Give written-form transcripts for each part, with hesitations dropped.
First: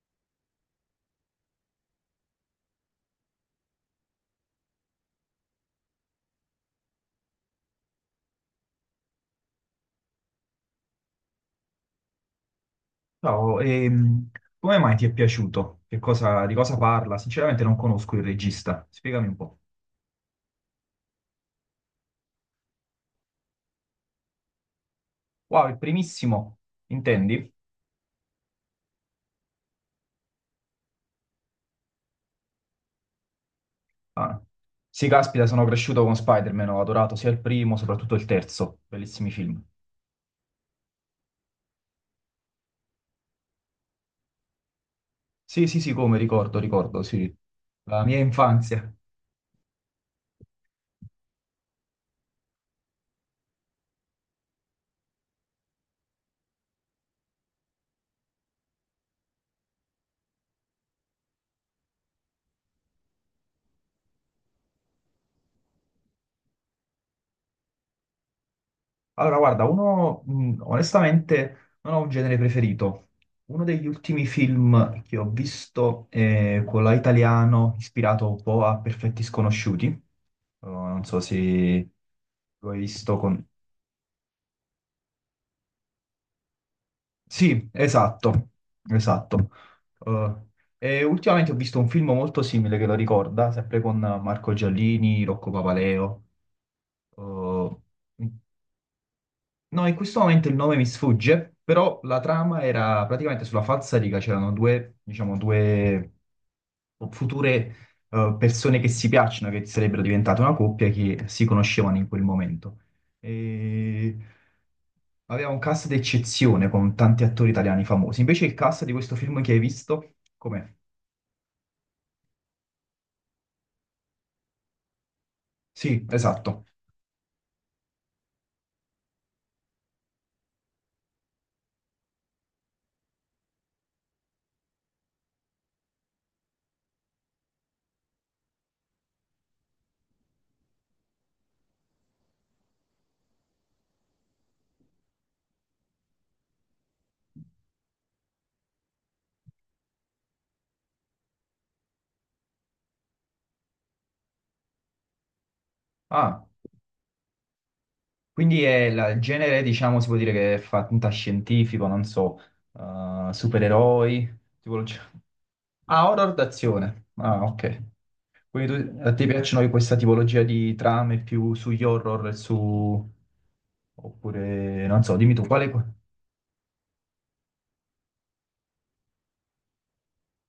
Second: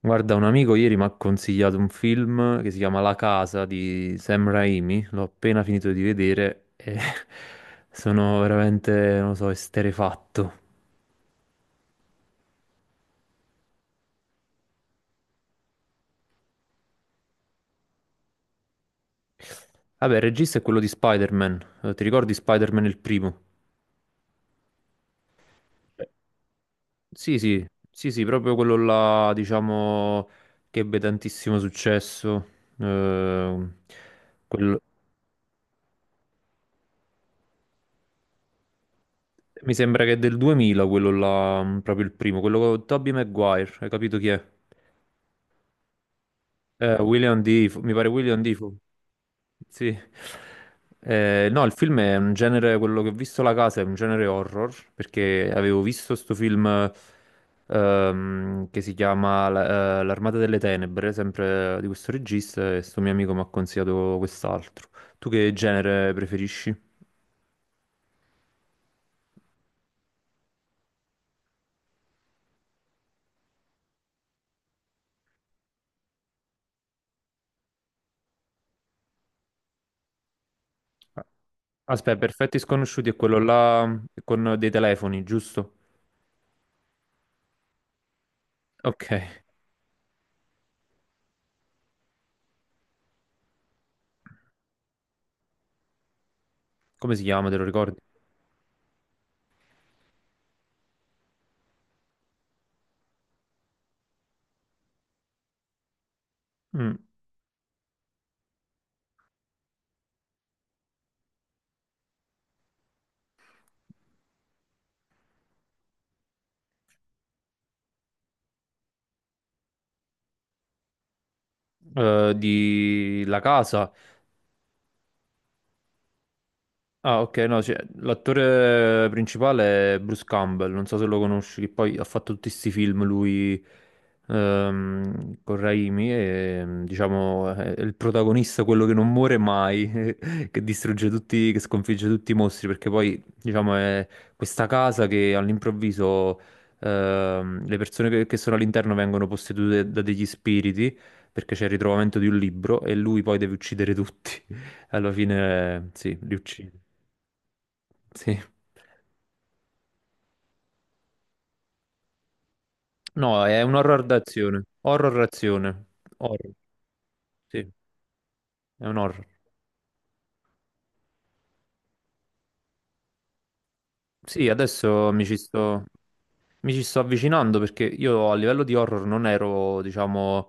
Guarda, un amico ieri mi ha consigliato un film che si chiama La casa di Sam Raimi, l'ho appena finito di vedere e sono veramente, non lo so, esterrefatto. Ciao, come mai ti è piaciuto? Di cosa parla? Sinceramente non conosco il regista, spiegami un po'. Vabbè, il regista è quello di Spider-Man. Ti ricordi Spider-Man il primo? Wow, il Eh. primissimo, Sì, intendi? sì, sì, sì, proprio quello là, diciamo, che ebbe tantissimo successo. Ehm, Ah. quello- Sì, caspita, sono cresciuto con Spider-Man, ho adorato sia il primo, soprattutto il terzo, bellissimi film. Mi sembra che è del 2000 quello là, proprio il primo, quello con Tobey Maguire, hai capito chi è? Sì, sì, sì, come ricordo, ricordo, sì, William Defoe, mi la pare mia William Defoe. infanzia. Sì. No, il film è un genere, quello che ho visto La Casa è un genere horror, perché avevo visto sto film che si chiama L'Armata delle Tenebre, sempre di questo regista, e sto mio amico mi ha consigliato quest'altro. Tu che genere preferisci? Allora, guarda, uno, onestamente, non ho un genere preferito. Uno degli ultimi film che ho visto è quello italiano, ispirato un po' a Perfetti Sconosciuti. Oh, non so se Aspetta, Perfetti l'ho Sconosciuti è visto quello con... là con dei telefoni, giusto? Sì, esatto, Ok, esatto. Eh, e ultimamente ho visto un film molto simile che lo ricorda, sempre con Marco Giallini, Rocco Papaleo. come si chiama, te lo ricordi? Eh, No, in questo momento il nome mi sfugge, però la trama era praticamente sulla falsariga, c'erano due, diciamo, due Mm, future persone che si piacciono, che sarebbero diventate una coppia, che si conoscevano in quel momento. E... Aveva un cast d'eccezione con tanti attori italiani famosi. Invece il cast di questo film che hai visto, com'è? Di La Casa. Sì, esatto. Ah, ok, no, cioè, l'attore principale è Bruce Campbell, non so se lo conosci, che poi ha fatto tutti questi film lui con Raimi e diciamo è il protagonista, quello che non muore mai, che distrugge tutti, che sconfigge tutti i mostri, perché poi diciamo è questa casa che all'improvviso le persone che sono all'interno vengono possedute da degli spiriti, perché c'è il ritrovamento di un libro e lui poi deve uccidere tutti. Alla fine, sì, li Ah. uccide. Sì. Quindi è il genere, diciamo, si può dire che è fantascientifico, non so, No, è un horror supereroi, d'azione. tipologia... Horror azione. Ah, horror Horror, d'azione. Ah, sì, ok. è Quindi un a horror. te piacciono questa tipologia di trame più sugli horror, e su... Sì, oppure, non adesso so, dimmi tu, quale... mi ci sto avvicinando perché io a livello di horror non ero, diciamo,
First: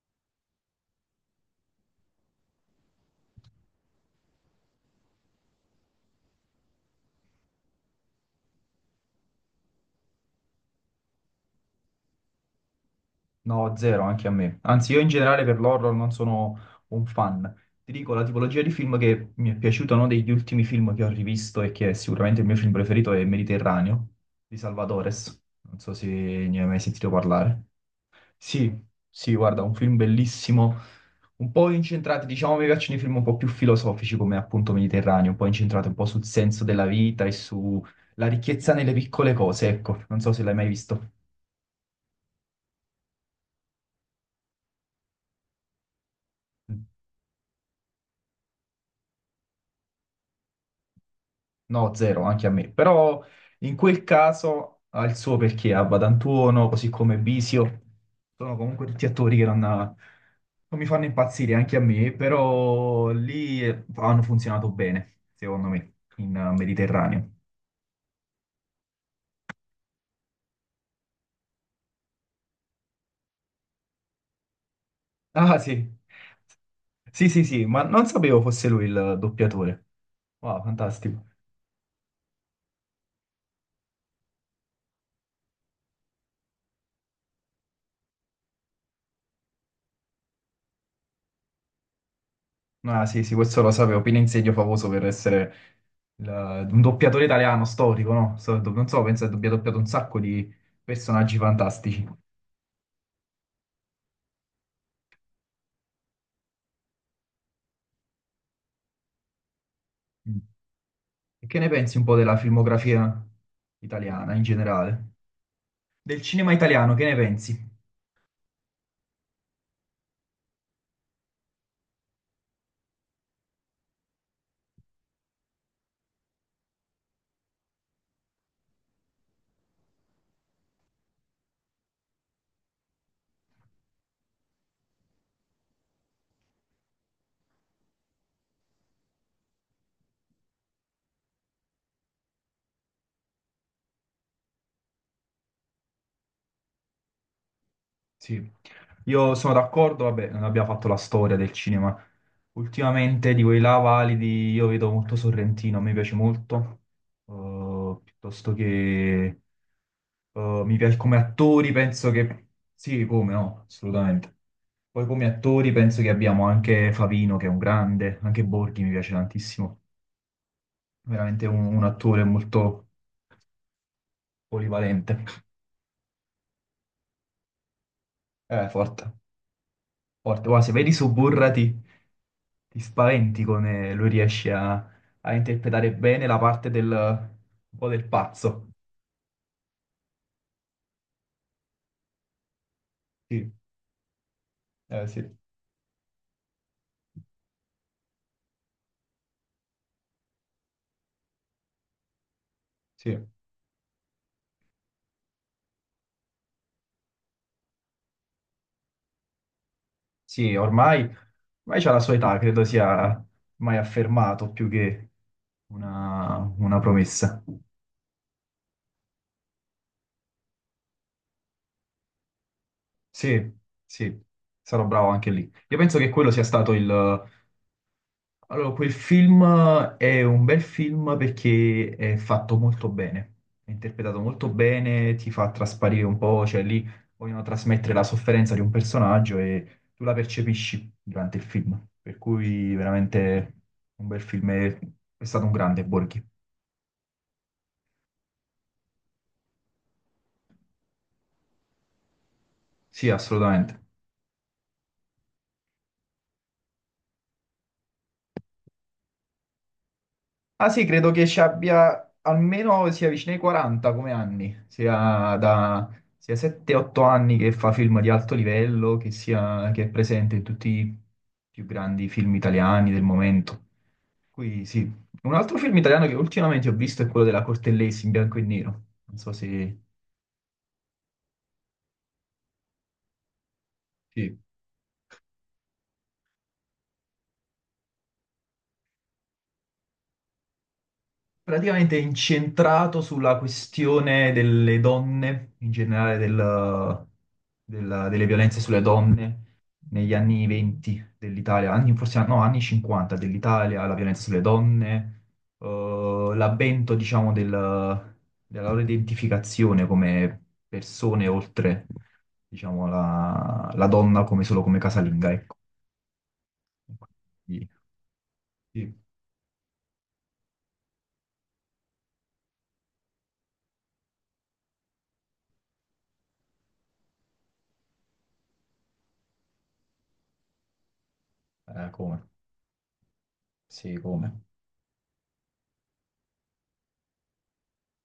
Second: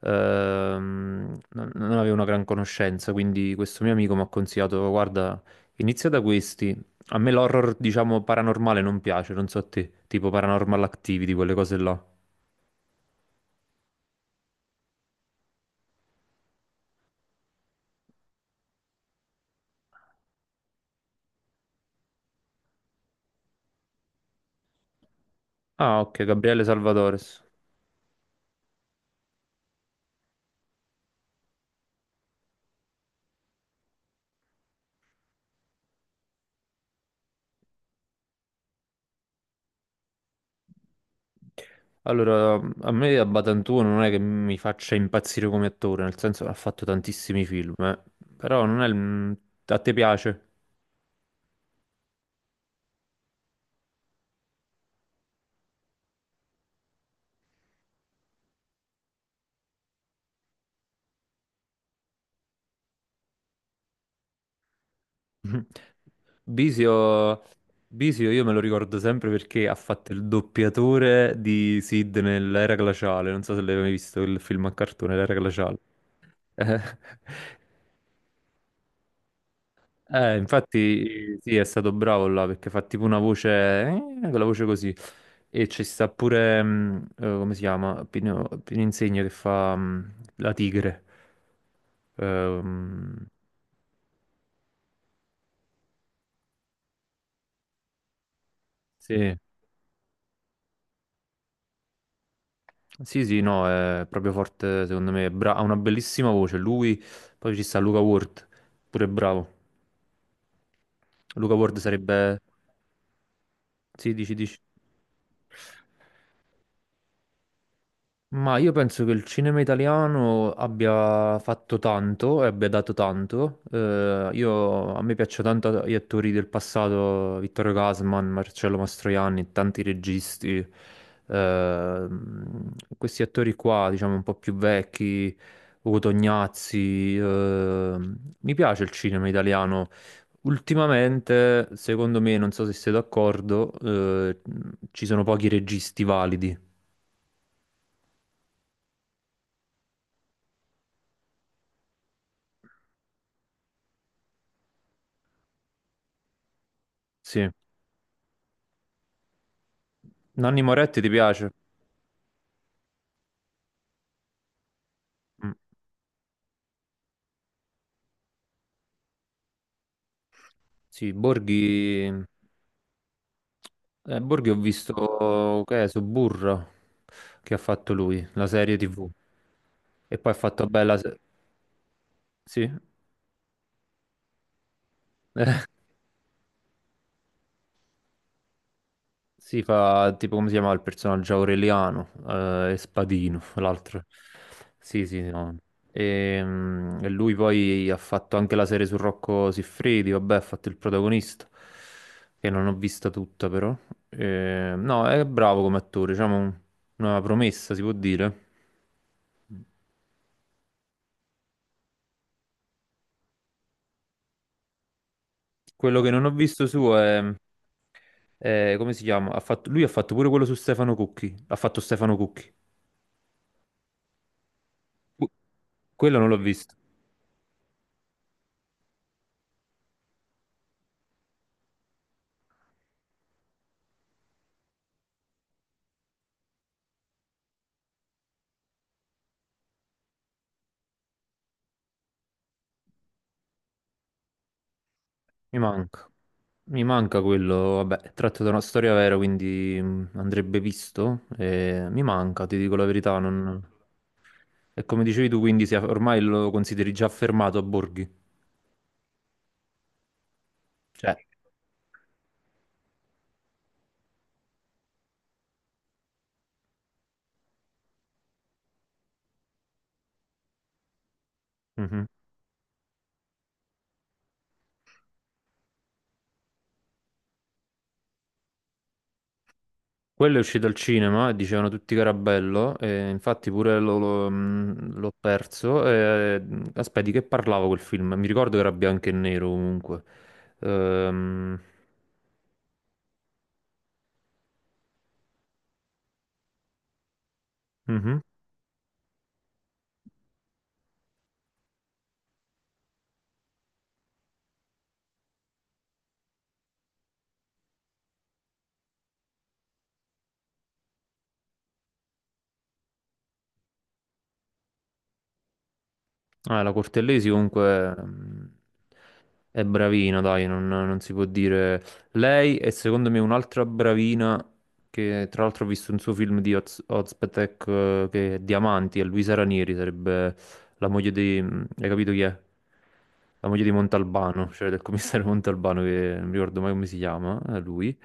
non avevo una gran conoscenza, quindi questo mio amico mi ha consigliato, guarda, inizia da questi. A me l'horror, diciamo, paranormale non piace, non so a te, tipo Paranormal Activity, quelle cose là. No, zero anche a me. Anzi, io in generale per l'horror non sono un fan. Ti dico, la tipologia di film che mi è piaciuto, uno degli ultimi film che ho rivisto e che è sicuramente il mio film preferito è Mediterraneo di Salvadores. Non so Ah, se ok, ne Gabriele hai mai sentito Salvatores. parlare. Sì, sì, guarda, un film bellissimo, un po' incentrati, diciamo, mi piacciono i film un po' più filosofici come appunto Mediterraneo, un po' incentrati un po' sul senso della vita e sulla ricchezza nelle piccole cose, ecco. Non so se l'hai mai visto. Allora, a me a Batantuono non è che mi faccia impazzire come attore, nel senso che ha fatto tantissimi film, eh. Però non è il... mm, a te piace. No, zero, anche a me. Però in quel caso ha il suo perché, Abba D'Antuono, così come Bisio, sono comunque tutti attori che non mi fanno impazzire anche a me, però lì hanno funzionato bene, secondo me, in Mediterraneo. Bisio... Bisio io me lo ricordo sempre perché ha fatto il doppiatore di Sid nell'Era Glaciale, non so se l'hai mai visto il film a cartone, l'Era Ah, Glaciale. sì. Eh, Sì, sì, sì, ma non sapevo fosse lui il doppiatore. Wow, fantastico. infatti sì, è stato bravo là perché fa tipo una voce, con la voce così. E ci sta pure, come si chiama? Pino, Pino Insegno che fa la tigre. Ah, sì, Ehm, sì, questo lo sapevo. Pino Insegno famoso per essere un doppiatore italiano storico, no? Non so, penso che sì. abbia doppiato un sacco di personaggi fantastici. Sì, sì, no, è proprio forte secondo me. Bra- ha una bellissima voce. Lui, poi ci sta Luca Ward, pure bravo. Mm. E Luca che ne Ward pensi un po' della sarebbe... filmografia Sì, dici, italiana in dici. generale? Del cinema italiano, che ne pensi? Ma io penso che il cinema italiano abbia fatto tanto e abbia dato tanto. A me piacciono tanto gli attori del passato, Vittorio Gassman, Marcello Mastroianni, tanti registi. Questi attori qua, diciamo un po' più vecchi, Ugo Tognazzi. Mi piace il cinema italiano. Ultimamente, secondo me, non so se sei d'accordo, ci sono pochi registi validi. Sì, io sono d'accordo, vabbè, non abbiamo fatto la storia del cinema. Ultimamente di quei là validi io vedo molto Sorrentino, mi piace molto. Sì. Piuttosto che Nanni mi piace Moretti ti come piace? attori, penso che sì, come no, assolutamente. Poi come Mm. attori penso che abbiamo anche Favino, che è un grande, anche Borghi mi piace tantissimo, Sì, veramente un attore Borghi... molto Borghi ho polivalente. visto che è Suburra che ha fatto lui, la serie Forte, TV. E poi ha forte. fatto Guarda, se vedi bella... se- Suburra ti Sì? ti spaventi come lui riesce a interpretare bene la parte del, un po' del pazzo. Si fa tipo come si chiama il personaggio Aureliano e Spadino, Sì, l'altro. Sì, sì, sì, no. E, mm, e lui poi ha fatto anche la serie su Rocco Siffredi, vabbè, ha fatto il protagonista, che non ho vista sì, tutta però. No, è bravo come attore, diciamo un- una promessa, si può dire. sì, ormai, ormai c'ha la sua età, credo sia mai affermato più che Quello che non ho visto una suo promessa. è- Come si chiama? Lui ha fatto pure quello su Stefano Cucchi, ha fatto Stefano Cucchi. Sì, sì, sarò bravo anche lì. Io penso che Quello non quello l'ho sia stato visto. il, Allora, quel film è un bel film perché è fatto molto bene, è interpretato molto bene, ti fa trasparire un po', cioè lì vogliono trasmettere la sofferenza di un personaggio e tu la percepisci durante il film, per cui veramente un bel film, è stato un Mi grande manca, Borghi. mi manca quello, vabbè, è tratto da una storia vera, quindi andrebbe visto. E mi manca, ti dico la Sì, verità, non... assolutamente. E come dicevi tu, quindi si è- ormai lo consideri già fermato a Borghi. Ah, sì, credo Cioè, che ci abbia almeno sia vicino ai 40 come anni, sia da sia 7-8 anni che fa film di alto livello, che, sia, che è presente in tutti i più mhm. grandi film italiani del momento. Qui sì. Un altro film italiano che ultimamente ho visto è quello della Cortellesi in bianco e nero. Non so se... Quello è uscito al cinema e dicevano tutti che era bello, e infatti pure Sì. L'ho perso. E... mm, aspetta, di che parlavo quel film? Mi ricordo che era bianco e nero comunque. Ehm, Praticamente incentrato sulla questione delle donne, in generale mhm. delle violenze sulle donne negli anni 20 dell'Italia, anni, forse no, anni 50 dell'Italia, la violenza sulle donne, eh, l'avvento, diciamo, della loro identificazione come persone oltre, diciamo, la donna come solo come casalinga, ecco. Ah, la Cortellesi Quindi, comunque sì, è bravina, dai, non si può dire. Lei è secondo me un'altra bravina che tra l'altro ho visto un suo film di Oz, Ozpetek che è Diamanti, è Luisa Ranieri, sarebbe la moglie di... hai capito chi come? è? La moglie di Sì, come? Montalbano, cioè del commissario Montalbano che non mi ricordo mai come si chiama, è lui.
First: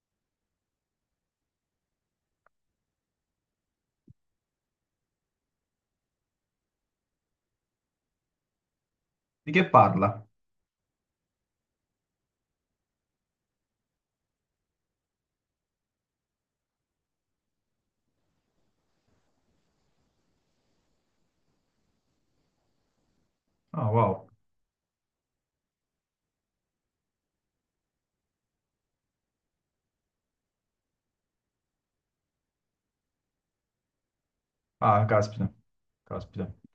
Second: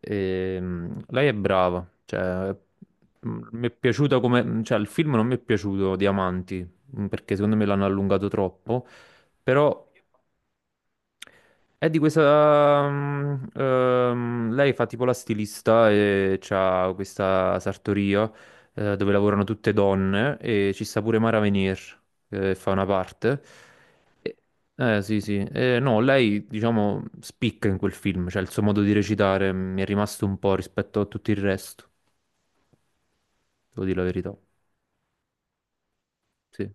E, lei è brava, cioè mi è piaciuta come... cioè il film non mi è piaciuto, Diamanti mm, perché secondo me l'hanno allungato troppo, Di che però parla? è di questa... mm, lei fa tipo la stilista e c'ha questa sartoria dove lavorano tutte donne e ci sta pure Mara Venier che fa una parte. Ah, wow. E- eh sì sì, eh, no, lei diciamo spicca in quel film, cioè il suo modo di recitare mm, mi è rimasto un po' rispetto a tutto il resto, devo dire la verità. Ah, caspita, caspita. Sì.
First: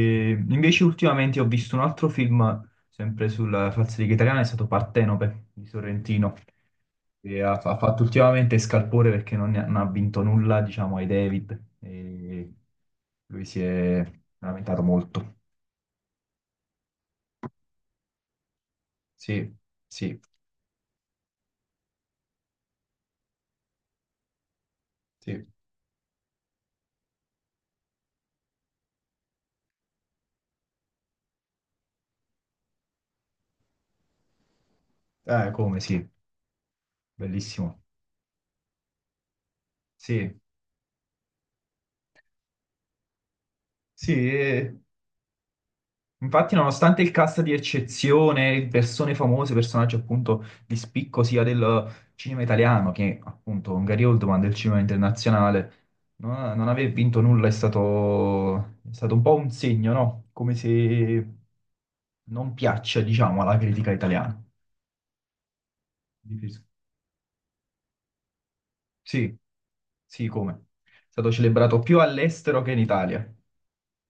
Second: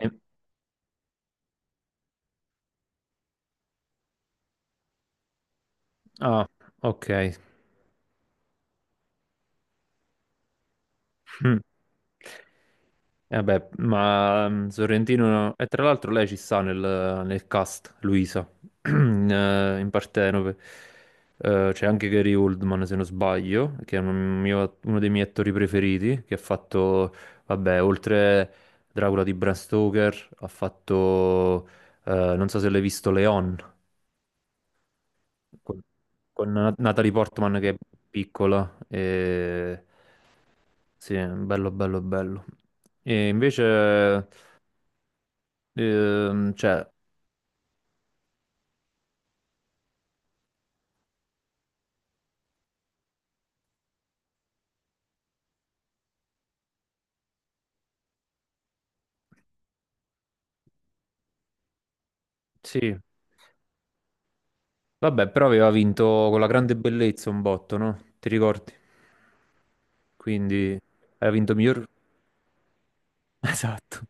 E- invece ultimamente ho visto un altro film, sempre sulla falsariga italiana, è stato Partenope di Sorrentino, Ah, ok. che ha fatto ultimamente scalpore perché non ha vinto nulla, diciamo, ai Mm. David, e lui si Vabbè, è ma mm, lamentato molto. Sorrentino... E tra l'altro lei ci sta nel cast, Luisa, in, Sì, in sì, Partenope. C'è anche Gary Oldman, se non sbaglio, che è un uno dei miei sì. attori preferiti, che ha fatto, vabbè, oltre Dracula di Bram Stoker, ha fatto, non so se l'hai visto, Leon Come con, sì, con Natalie Portman che è bellissimo. piccola. E... Sì, Sì, bello, bello, bello. E sì, invece, infatti, cioè, nonostante il cast di eccezione, persone famose, personaggi appunto di spicco sia del cinema italiano che appunto un Gary Oldman del cinema internazionale, non aver vinto nulla è stato un po' un segno, no? Come se non sì, piaccia, diciamo, alla critica italiana. vabbè, però aveva vinto con la Diviso. grande bellezza un botto, no? Ti ricordi? Sì, sì, come? Quindi È stato aveva vinto celebrato miglior... più all'estero che in Italia. Esatto,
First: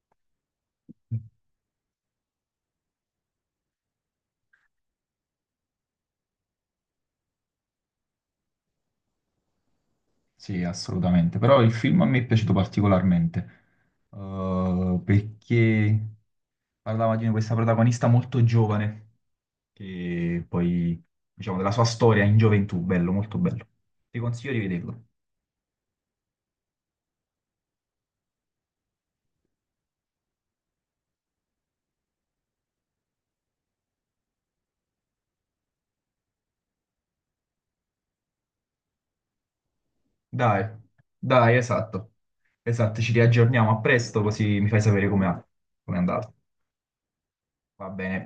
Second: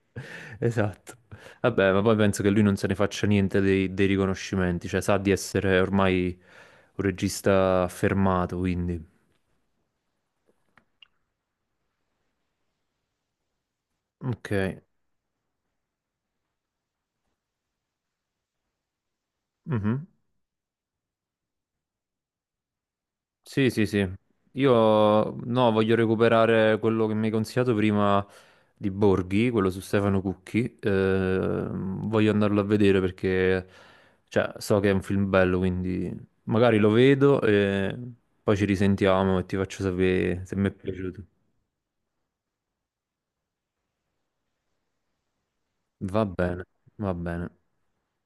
esatto. Vabbè, ma poi penso che lui non se ne faccia niente dei riconoscimenti, cioè sa di essere ormai un regista affermato, quindi... Sì, assolutamente. Però il film a me è piaciuto particolarmente, Ok. Perché parlava di questa protagonista molto giovane, Mhm. che poi, diciamo, della sua storia in gioventù, bello, molto bello. Sì, sì, sì. Ti consiglio di Io vederlo. no, voglio recuperare quello che mi hai consigliato prima di Borghi, quello su Stefano Cucchi. Voglio andarlo a vedere perché cioè, so che è un film bello, quindi magari lo vedo e poi ci risentiamo e ti faccio sapere se mi è Dai, piaciuto. dai, esatto. Esatto, ci riaggiorniamo a presto, così mi fai sapere come com'è com'è Va andato. bene, va bene. Va bene.